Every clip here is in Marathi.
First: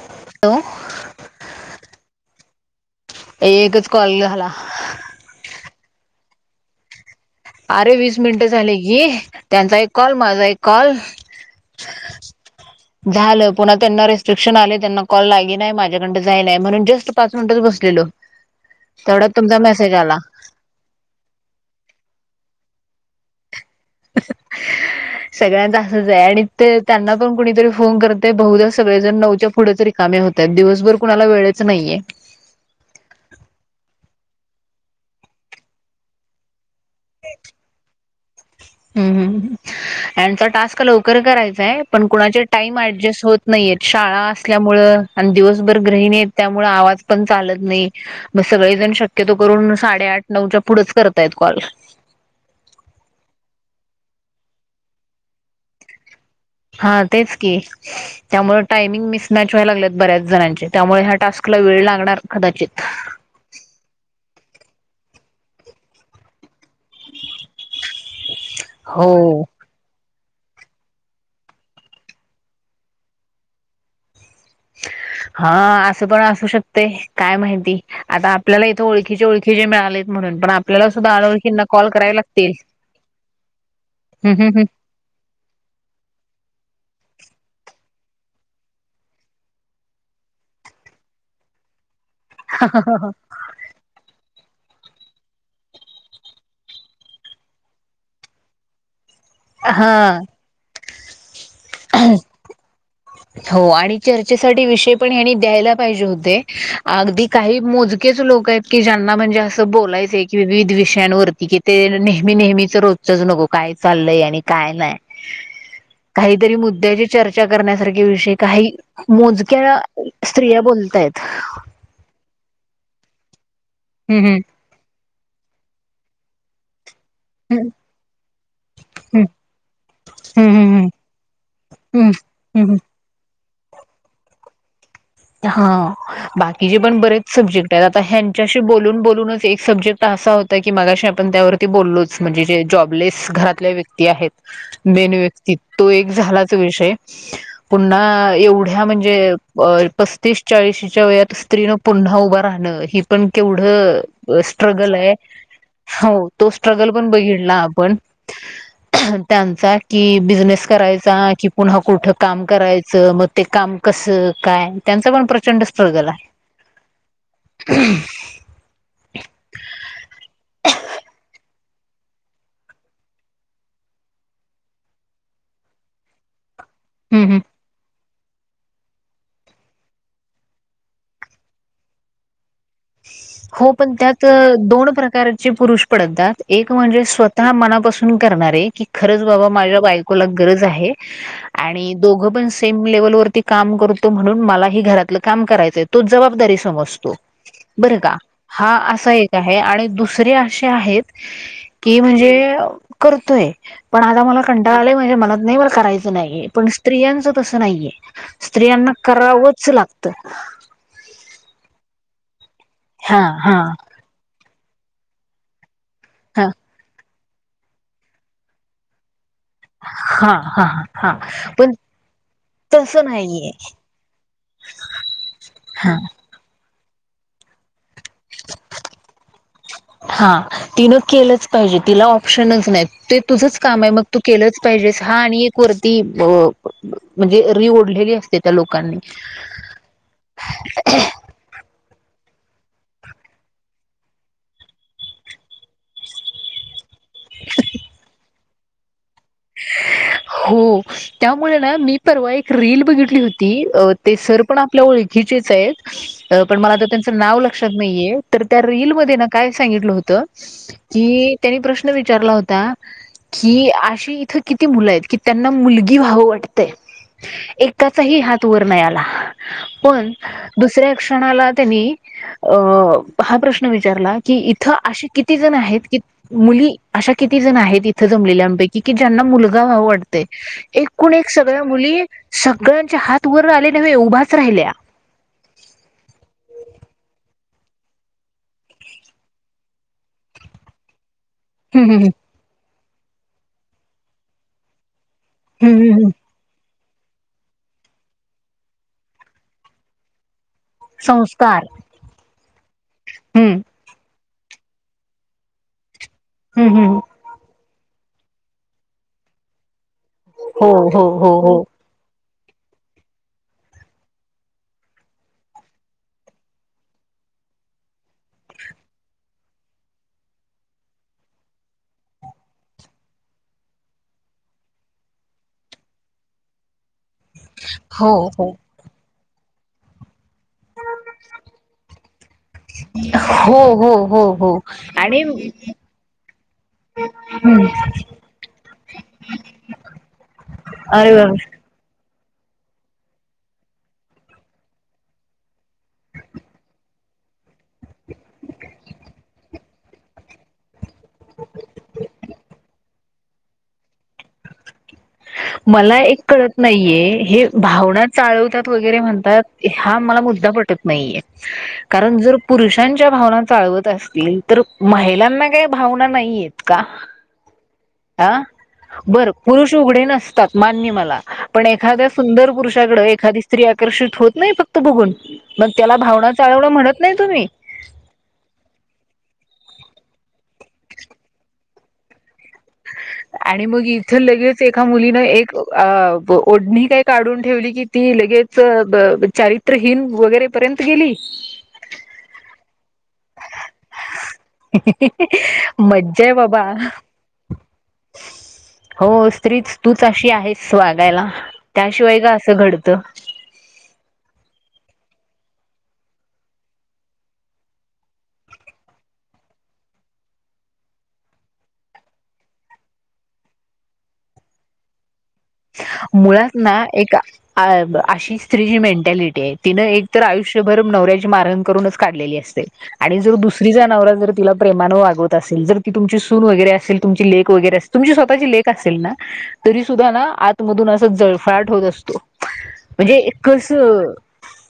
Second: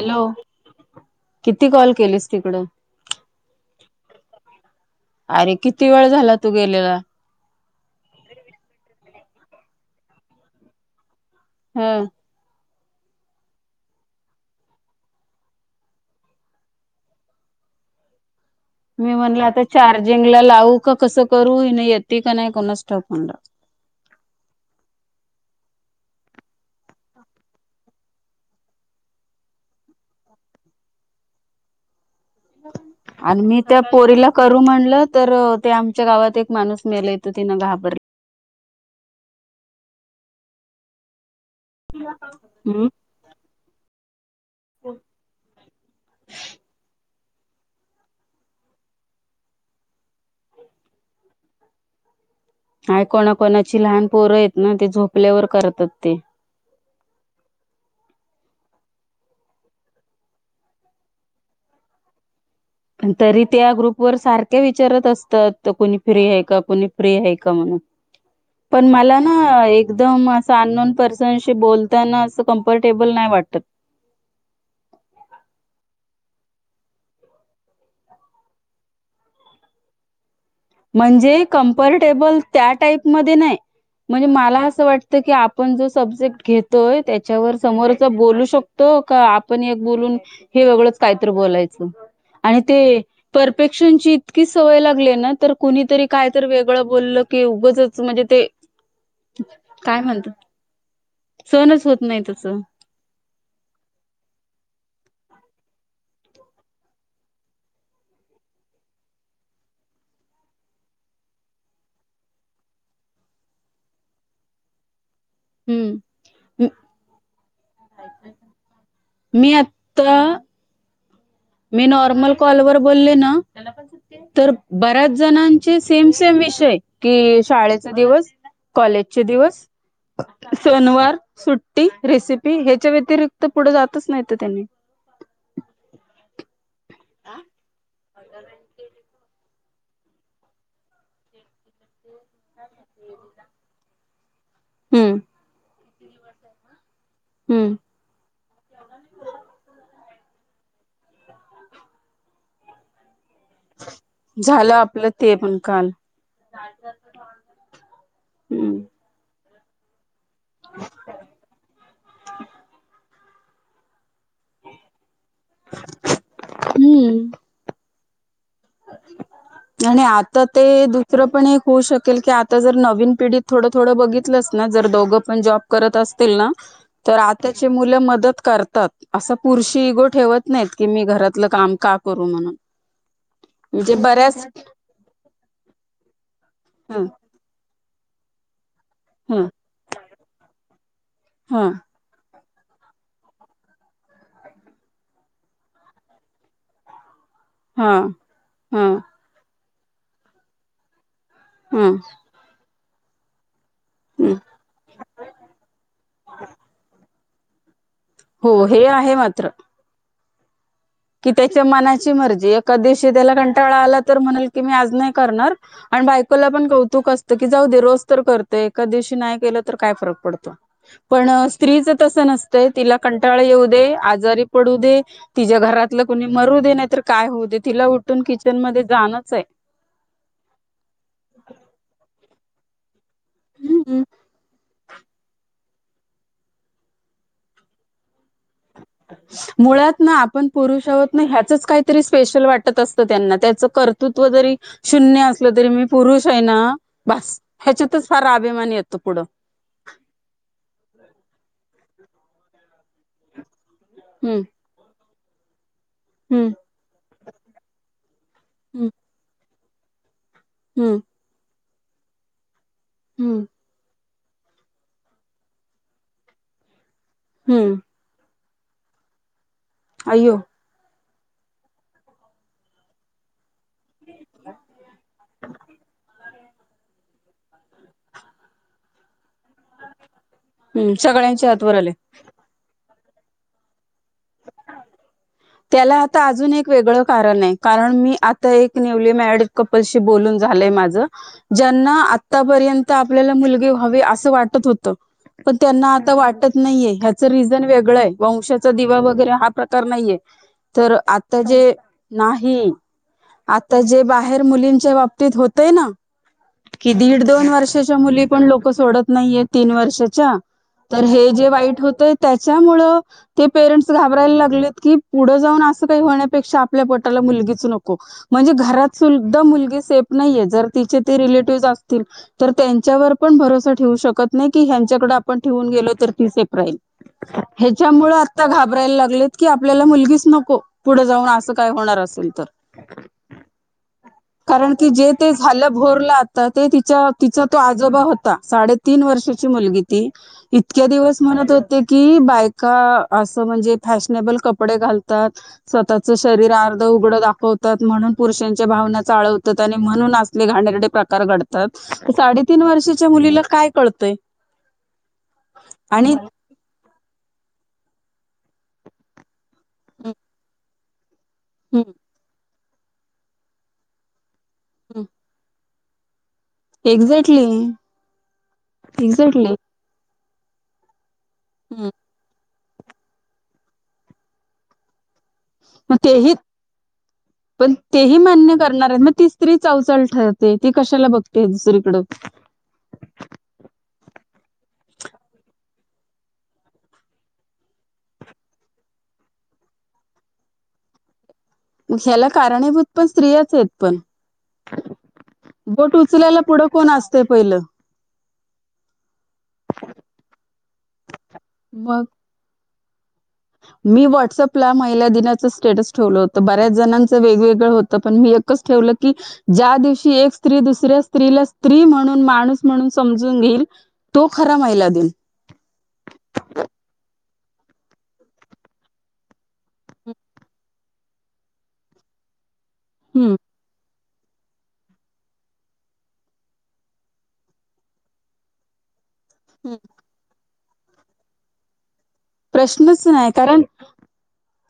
हॅलो, किती कॉल केलीस तिकडं? एकच कॉल झाला. अरे, किती वेळ झाला तू गेलेला? अरे, वीस मिनिटं झाले की, त्यांचा एक कॉल, माझा एक कॉल. हा. झालं. पुन्हा त्यांना रेस्ट्रिक्शन आले, त्यांना कॉल लागीनाय, माझ्याकडं जाईनाय म्हणून जस्ट पाच मिनटच बसलेलो. मी तेवढ्यात म्हणलं, तुमचा आता मेसेज आला चार्जिंगला लावू का? कसं करू? ही नी येती का नाही? कुणास ठाऊक म्हटलं? [unintelligible] सगळ्यांच असंच आहे आणि ते त्यांना पण कुणीतरी फोन करतय. बहुदा सगळे जण नऊच्या पुढं तरी कामे होता यत, दिवसभर कुणाला, वेळच नाहीये. [inaudible] आणि मी, त्या पोरीला करू म्हणलं, तर ते आमच्या गावात एक माणूस मेल, त तिनं घाबर हम्म हम्म, यांचा टास्क लवकर करायचाय, पण कुणाचे टाईम हम्म ॲडजेस्ट होत नही येत, शाळा असल्यामुळ अन, दिवसभर गृहिणी येत, त्यामुळ आवाज पण चालत नही. मग सगळे जण, शक्यतो करून, साडे-आठ नऊच्या, पुढच करतायत कॉल. हाय कोणा-कोणाची लहान पोरं येत ना, ते झोपल्यावर करतात ते हा, तेच की त्यामुळे टायमिंग मिस मॅच व्हाय लागल्यात, बऱ्याच जणांचे, त्यामुळे ह्या टास्कला वेळ लागणार, कदाचित. पण तरी, त्या ग्रुप वर सारखे विचारत असतंत. त कोणी फ्री हय का? कोणी फ्री हय का? म्हणून, पण हो मला ना एक दम असं, अननोन पर्सनशी बोलताना, असं कम्फर्टेबल नाय वाटत. हं, असं पण असू शकतय, काय माहिती आता आपल्याला, इथे ओळखीचे-ओळखीचे मिळालेत म्हणून, पण आप म्हणजे कम्फर्टेबल, त्या टाईपमध्ये नही, म्हणजे हम्म मला हम्म असं वाट त की, आपण जो सब्जेक्ट घेतोय, त्याच्यावर समोरच बोलू शकतो, का आपण एक बोलून? हे वेगळंच कायतर बोलायचं. आणि ते हम्म परफेक्शनची, इतकी सवय लागली ना, तर कुणीतरी, काय तरी वेगळं बोलल, की उगचच, म्हणजे ते काय म्हणता? हा सहणच होत नाही, तसं. हो आणि चर्चेसाठी विषय पण, यांनी द्यायला पाहिजे होते, अगदी, काही मोजकेच लोक, येत की ज्यांना, म्हणजे असं बोलायचंय, की विविध विषयांवरती कि ते नेहमी-नेहमीच, रोजचंच नको, काय चालंय, आणि काय नाय हम्म काहीतरी, मुद्द्याची चर्चा करण्यासारख विषयी काही, मी मोजक्या आता स्त्रिया बोलतायत. मी नॉर्मल कॉलवर, बोलले ना, हम्म तर बऱ्याच जणांचे सेम-सेम विषय कि हम्म शाळेचा दिवस, कॉलेजचे हम्म दिवस हम्म हम्म सनवार, सुट्टी, हम्म हम्म रेसिपी हम्म ह्याच्या व्यतिरिक्त, पुढ जातच नाहीत त्यनी हो, बाकीचे पण बरेच, सब्जेक्ट येतात त, ह्यांच्याशी बोलून-बोलूनच, एक सब्जेक्ट असा होता, की मगाशी आपण त्यावर ते बोललोच, म्हणजे जे जॉबलेस घरातले, व्यक्ती आहेत मेन हम्म व्यक्ती, तो एक झालाच विषय, हम्म पुन्हा एवढ्या म्हण जे पत्तीस-चाळीशीच्या वयात, स्त्रीन पुन्हा उभं राहणं, हे पण, केवढं झालं स्ट्रगल आपलं ये. ते पण काल हो, तो स्ट्रगल पण बघितला, आपण. [inaudible] त्यांचा, कि बिझनेस करायचा, कि पुन्हा कुठं काम करायचं, मग ते काम कसं, काय त्यांच पण, प्रचंड स्ट्रगल हम्म हाय [inaudible] आणि आता, ते दुसरं पण एक होऊ शकेल की, आता जर नवीन पिढीत, थोडं-थोडं बघि तलंसना, जर दोघं पण जॉब करत असतील ना, तर हं, हं. आत्ताचे मुल मदत कर तात, असं पुरूषी इगो ठेवत नाहीत, की मी घरातलं काम, का करू म्हणून? हो पण म्हणजे त्यात, बऱ्याच अ दोन प्रकारचे पुरुष पडतात, एक ह म्हणजे स्व तः मनापासून करणारे, की खरंच ह बाबा, माझ्या बायकोला गरज आहे, ह आणि दोघ पण सेम लेव्हलवरती काम करतो म्हणून, मलाही घरातल काम करायचय तो जबाबदारी समजतो. ह बर का. हा ह असा एक आहे. आणि दुसरे असे आहेत. कि म्हणजे करतोय. पण आता ह मला कंटाळा आलाय माझ्या मनात नाही मला करायच नाहीय पण स्त्रियांच तस नाहीये. हो हे स्त्रियांना आहे मात्र करावच लागत. कि त्याच्या मनाची मर्जी एका दिवशी हां, त्याला हां, कंटाळा आला तर म्हणाल की मी आज नाही करणार आणि बायकोला हां, पण कौतुक असत की जाऊ दे रोज तर करतोय एखाददिवशी नाही केल तर काय फरक हां, पडतो. हां, हां. पण स्त्रीच तस नसतय तिला तसं कंटाळा नाहीये. येऊ दे आजारी पडू दे तिच्या हा घरातल कोुणी मरू दे नाही तर काय होऊ दे तिला उठून किचन मध्ये जाणच हे. हा तिन केलच पाहिजे, तिला ऑप्शनच नाही ते तुझच काम आहे. मग तू केलच पाहिजेस हा आणि एक वरती म्हणजे री ओढलेली असते त्या लोकांनी. मुळात ना आपण पुरुष आहोत ना ह्याचच काय तरी स्पेशल वाटत असत त्यांना त्याच कर्तृत्व जरी शून्य असल तरी मी पुरुष आहे ना. बस ह्याच्यातच फार अभिमान येतो पुढ. हो. त्यामुळे ना मी परवा एक रीली बघितली होती ते हम्म सर पण आपल्या ओळखीचेच आहेत, हम्म पण मला आता त्यानंच नाव लक्षात नाहीये, तर त्या हम्म रीलमध्ये ना काय सांगितल होत हम्म की, त्यांनी प्रश्न विचारला होता. हम्म कि अशी इथ किती मुल आहेत कि त्यांना मुलगी व्हाव वाटतय. हम्म एका चाही हात वर नाही आला पण अय्यो दुसऱ्या क्षणाला त्यांनी अ हा प्रश्न विचारला की इथ आशी किती जण आहेत की, मुली अशा किती जण आहेत इथ जमलेल्यांपैकी की ज्यांना मुल ाव वाटतय हम्म एकूण एक सगळ्यांच्या सगळ्या हातवर आले मुली सगळ्यांच्या हात वर आले म उभाच राहिल्या त्याला आता अजून एक वेगळ कारण आहे कारण मी आता एक न्यूली मॅड कपलशी बोलून झालय माझ हम्म ज्यांना हम्म आतापर्यंत आपल्याला मुलगी हवी अस वाटत होत पण हम्म त्यांना हम्म आता वाटत नाहीये ह्याच रिझन वेगळ आहे वंशाचा दिवा वै गरे हा प्रकार नाही, तर आता संस्कार जे नाही हम्म जे बाहेर मुलींच्या बाबतीत होतय ना हम्म की, हम्म दीड दोन वर्षाच्या मुली पण लोक सोडत नाहीयेत तीन वर्षाच्या, हो हो तर हे हो जे वाईट होते त्याच्यामुळे ते पेरेंट घाबरायला लागलेत की पुढ जाऊन अस काही होण्यापेक्षा आपल्या पोटाला मुलगीच नको. म्हणजे घरात सुद्धा मुलगी सेफ नाहीये जर तिचे ते रिलेटिव्ह असतील. तर त्यांच्यावर पण भरोसा ठेवू शकत नाही की ह्यांच्याकडे आपण ठेवून गेलो तर ती सेफ राहील. हो ह्याच्यामुळे आता हो घाबरायला लागलेत की आपल्याला मुलगीच नको. पुढे जाऊन अस काय होणार असेल तर हो हो हो हो हो कारण कि जे आणि ते झाल भोरलात. आता ते ति तिचा तो आजोबा होता साडेतीन वर्षाची मुलगी ती इतक्या दिवस अरे म्हणत हो होते की बायका अस म्हणजे फॅशनेबल कपडे घालतात स्वतःच शरीर अर्ध उघड दाखवतात म्हणून पुरुषांच्या भावना चाळवतात आणि म्हणून असले घाणेरडे प्रकार घडतात. साडेतीन वर्षाच्या मुलीला काय कळतय. मला एक कळत नाहीये हे भावना चाळवतात वगैरे म्हणतात. हा मला मुद्दा पटत नाहीये, कारण जर पुरुषांच्या भावना चालवत असतील. तर महिलांना काही भावना नाहीे आहेत. का, एक्झॅक्टली हा बर एक्झॅक्टली पुरुष. उगडे नसतात, मान्य आहे मला, पण एखाद्या सुंदर पुरुषाकडे एखादी स्त्री आकर्षित होत नाही फक्त बघून, मग त्याला भावना चाळवण म्हणत नाही तुम्ही. ते ही मान्य करणार आहेत, मग ती स्त्री चवचाल ठरते, ती कशाला बघते दुसरीकडं. [unintelligible] आणि मग इथं लगेच एका मुलीनं, एक ओढणी काही काढून ठेवली की. ती लगेच चारित्रहीन वगैरे पर्यंत गेली. ह्याला कारणीभूत पण स्त्र्रीयाच आहेत पण. बोट मज्जा आहे उचलायला बाबा. पुढं कोण असते पहिलं हो स्त्रीच, तूच अशी आहेस वागायला, मग त्याशिवाय का असं घडत तर. मी व्हॉट्सअपला महिला दिनाचं, स्टेटस ठेवलं होतं, बऱ्याच जणांचं वेगवेगळं होतं पण मी एक. ठेवलं की. ज्या दिवशी एक स्त्री, दुसऱ्या स्त्रीला स्त्री म्हणून, माणूस म्हणून समजून घेईल. तो खरा महिला दिन. मुळात ना एका. अ अशी स्त्री जी मेंटॅलिटी आहे, तिनं एक तर आयुष्यभर नवऱ्याची मारहाण करूनच काढलेली असते. आणि जो दुस स्त्रीचा नवरा जर, तीला प्रेमानं वागवत असेल, जर ती तुमची सून वगैरेल तुमची लेक वैगरे असल. तुमची स्वतःची लेख असेल ना, तरी सुद्धा ना, आतमधून असं जळफळाट होत असतो. प्रश्नच म्हणजे नाही कारण कसं.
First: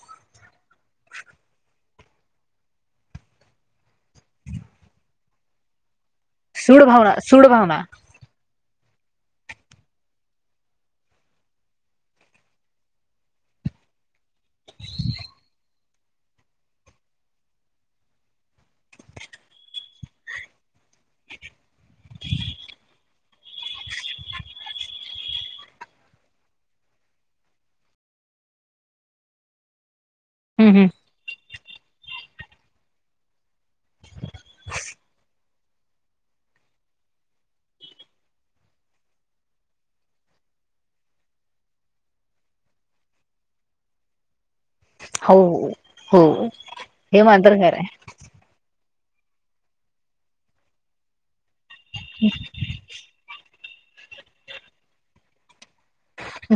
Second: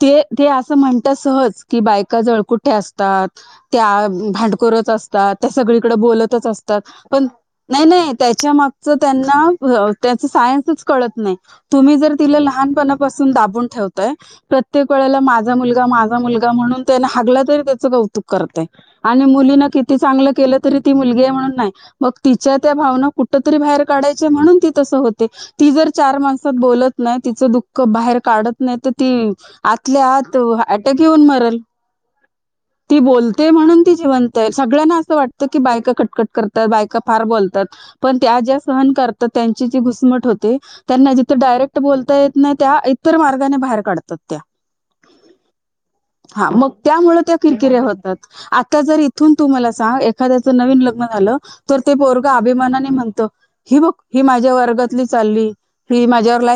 ते, ते, असं म्हणतात, सहज की बायका जळकुठे असतात. त्या भांडकोरच असतात, त्या सगळीकडे बोलतच असतात, सूड भावना पण सूड भावना नाही-नाही. त्याच्या मागच, त्यांना सायन्स कळत नाही, तुम्ही जर. तिला लहानपणापासून दाबून ठेवताय. प्रत्येक वेळेला माझा मुलगा, माझा मुलगा, म्हणून त्याने हागला तरी त्याचं कौतुक करताय. आणि मुलीना किती चांगलं केलं तरी, ती मुलगी आहे म्हणून नाही, मग तिच्या त्या भावना कुठ कुठं तरी बाहेर काढायच म्हणून ती तस होते, ती जर चार माणसात बोलत. नाही तिच दुःख बाहेर काढत नाही तर ती, आतल्या आत हम्म हम्म अटॅक. येऊन मरल, ती बोलते म्हणून ती जिवंत आहे, सगळ्यांना असं वाटत. की बायका कटकट करतात, बायका फार बोलतात. पण त्या ज्या सहन करतात, त्यांची जे घुसमट होते, त्यांना जिथे डायरेक्ट. बोलता येत नाही त्या, इतर मार्गाने बाहेर काढतात त्या. हो हा हो मग त्यामुळे हे त्या, मात्र खरं किरकिऱ्या आहे होतात. आता जर इथून तू मला सांग, एखाद्याच नवीन लग्न झालं. तर ते पोरग अभिमानाने म्हणत, ही बघ, ही माझ्या वर्गातली चालली. ही माझ्यावर ला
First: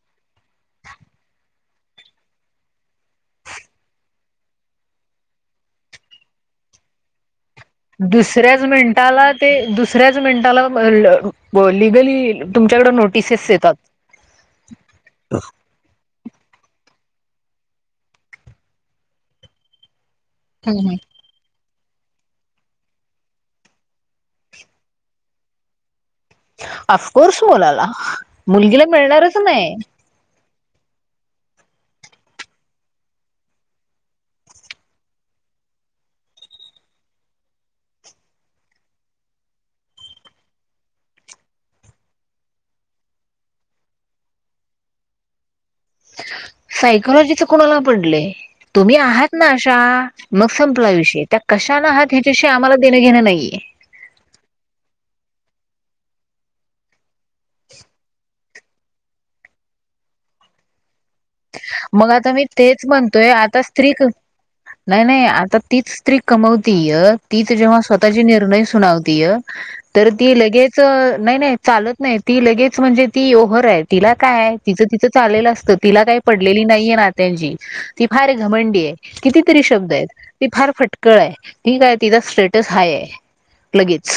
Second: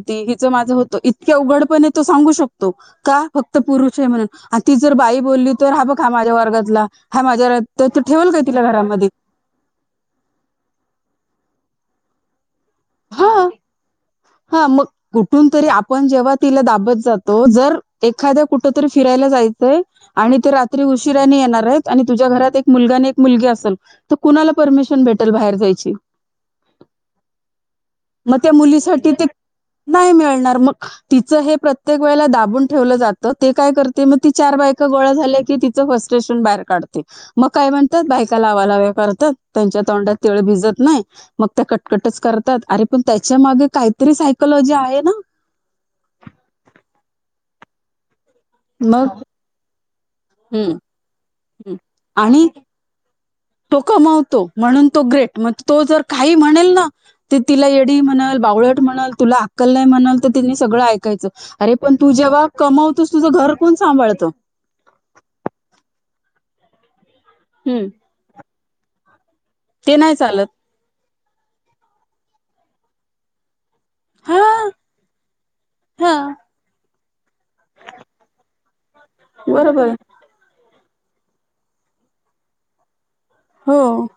हिच माझं होतं, इतक्या उघडपणे तो सांगू शकतो. का फक्त पुरुष आहे म्हणून, ती जर बाई बोलली तर, हा बघ हा माझ्या वर्गातला हा माझ्या वर ला दुसऱ्याच मिनटाला. ते दुसऱ्याच मिनटाला, लिगली तुमच्याकडे हा नोटीसेस येतात. हा मग कुठून तरी आप आपण जेव्हा तिला दाबत जातो, जर एखाद्या कुठ तरी फिरायला जायचंय. आणि ते हम् रात्री हम. उशीर दोनी येनार आहेत आणि तुझ्या घरात मुलगा एक मुलगी असेल तर कुणाला परमिशन भेटेल बाहेर जायची अफकोर्स मुलाला मग त्या मुलगीला मुलीसाठी ते मिळणारच नाही नाही मिळणार मग तिचं हे प्रत्येक वेळेला दाबून ठेवलं जातं ते काय करते मग ती चार बायका गोळा झाल्या की तीच फर्स्टेशन बाहेर काढते मग काय म्हणतात बायका लावा लाव्या करतात त्यांच्या तोंडात तिळ भिजत नाही मग त्या कटकटच करतात अरे पण त्याच्या मागे काहीतरी सायकलॉजी आहे ना सायकलॉजीच कुणाला पडले तुम्ही मग आहात ना अशा मग हम्म संपलाविषयी त्या हं. कशाला आहात आणि ह्याच्यावियी आम्हाला देणं घेणं नाहीये तो कमावतो म्हणून तो ग्रेट मग तो जर काही म्हणेल ना ते तिला एडी म्ह बावळट म्हणल तुला अक्कल नाही म्हणल तर तिनी सगळं ऐकायचं अरे पण मग तू आता मी जेव्हा तेच कमवतोस म्हणतोय तुझं घर आता कोण स्त्री सांभाळतं नाही नाही आता तीच स्त्री कमवतीय तीच जेव्हा हं. स्वतःची निर्णय सुनावतीय ते तर नाही ती चालत. लगेच नाही नाही चालत नाही ती लगेच म्हणजे ती यओहर आहेत तिला काय हां, तिचं तिचं चाललेलं असतं तिला काही हां. पडलेली नाहीये नात्यांची ती फार घमंडी आहे कितीतरी बरोबर शब्द आहे. आहेत. ती फार फटकळ आहे ती काय तिचा स्टेटस हाय आहे. हो लगेच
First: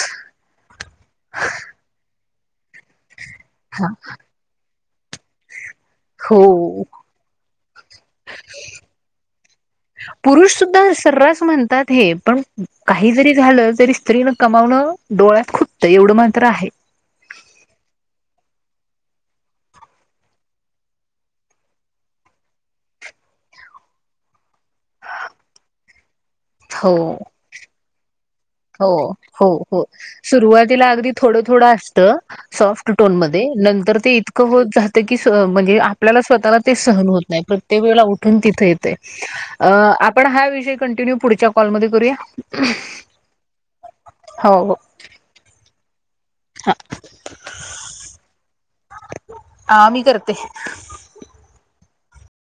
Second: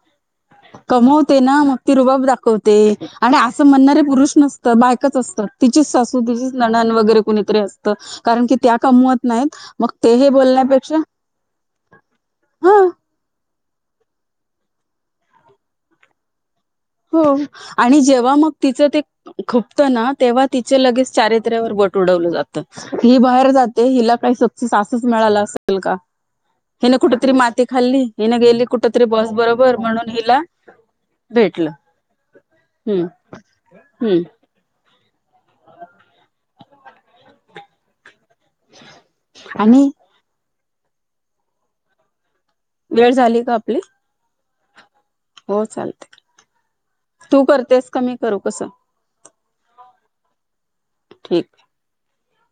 कमवते ना मग ती रुबाब दाखवते आणि असं म्हणणारे पुरुष नसतं बायकच असतात. तिचीच सासू तिचेच हो ननंद वगैरे कुणीतरी असते कारण की त्या कमवत नाहीत. मग ते हे पुरुष सुद्धा बोलण्यापेक्षा सर्रास म्हणतात हे पण हां. काही जरी झालं तरी स्त्रीनं कमावणं डोळ्यात खुटतं एवढं मात्र आहे. हो आणि जेव्हा मग तिचं ते खुपतं ना तेव्हा तिचे लगेच चारित्र्यावर बट उडवलं जातं ही बाहेर जाते हिला काही सक्सेस असच मिळाल असेल का हिन हो कुठतरी माती खाल्ली हीन गेली हो कुठेतरी बॉस हो बरोबर हो म्हणून हिला सुरुवातीला अगदी थोडं भेटलं थोडं असत सॉफ्ट हम्म टोन मध्ये नंतर ते हम्म इतकं होत जाते. म्हणजे आपल्याला स्वतःला ते सहन होत नाही प्रत्येक वेळेला तिथे येतय आणि आपण हा विषय कंटिन्यू पुढच्या कॉलमध्ये करूया झाले का आपले हो हो हो चालते तू करतेस कमी करू कसं हा मी करते ठीक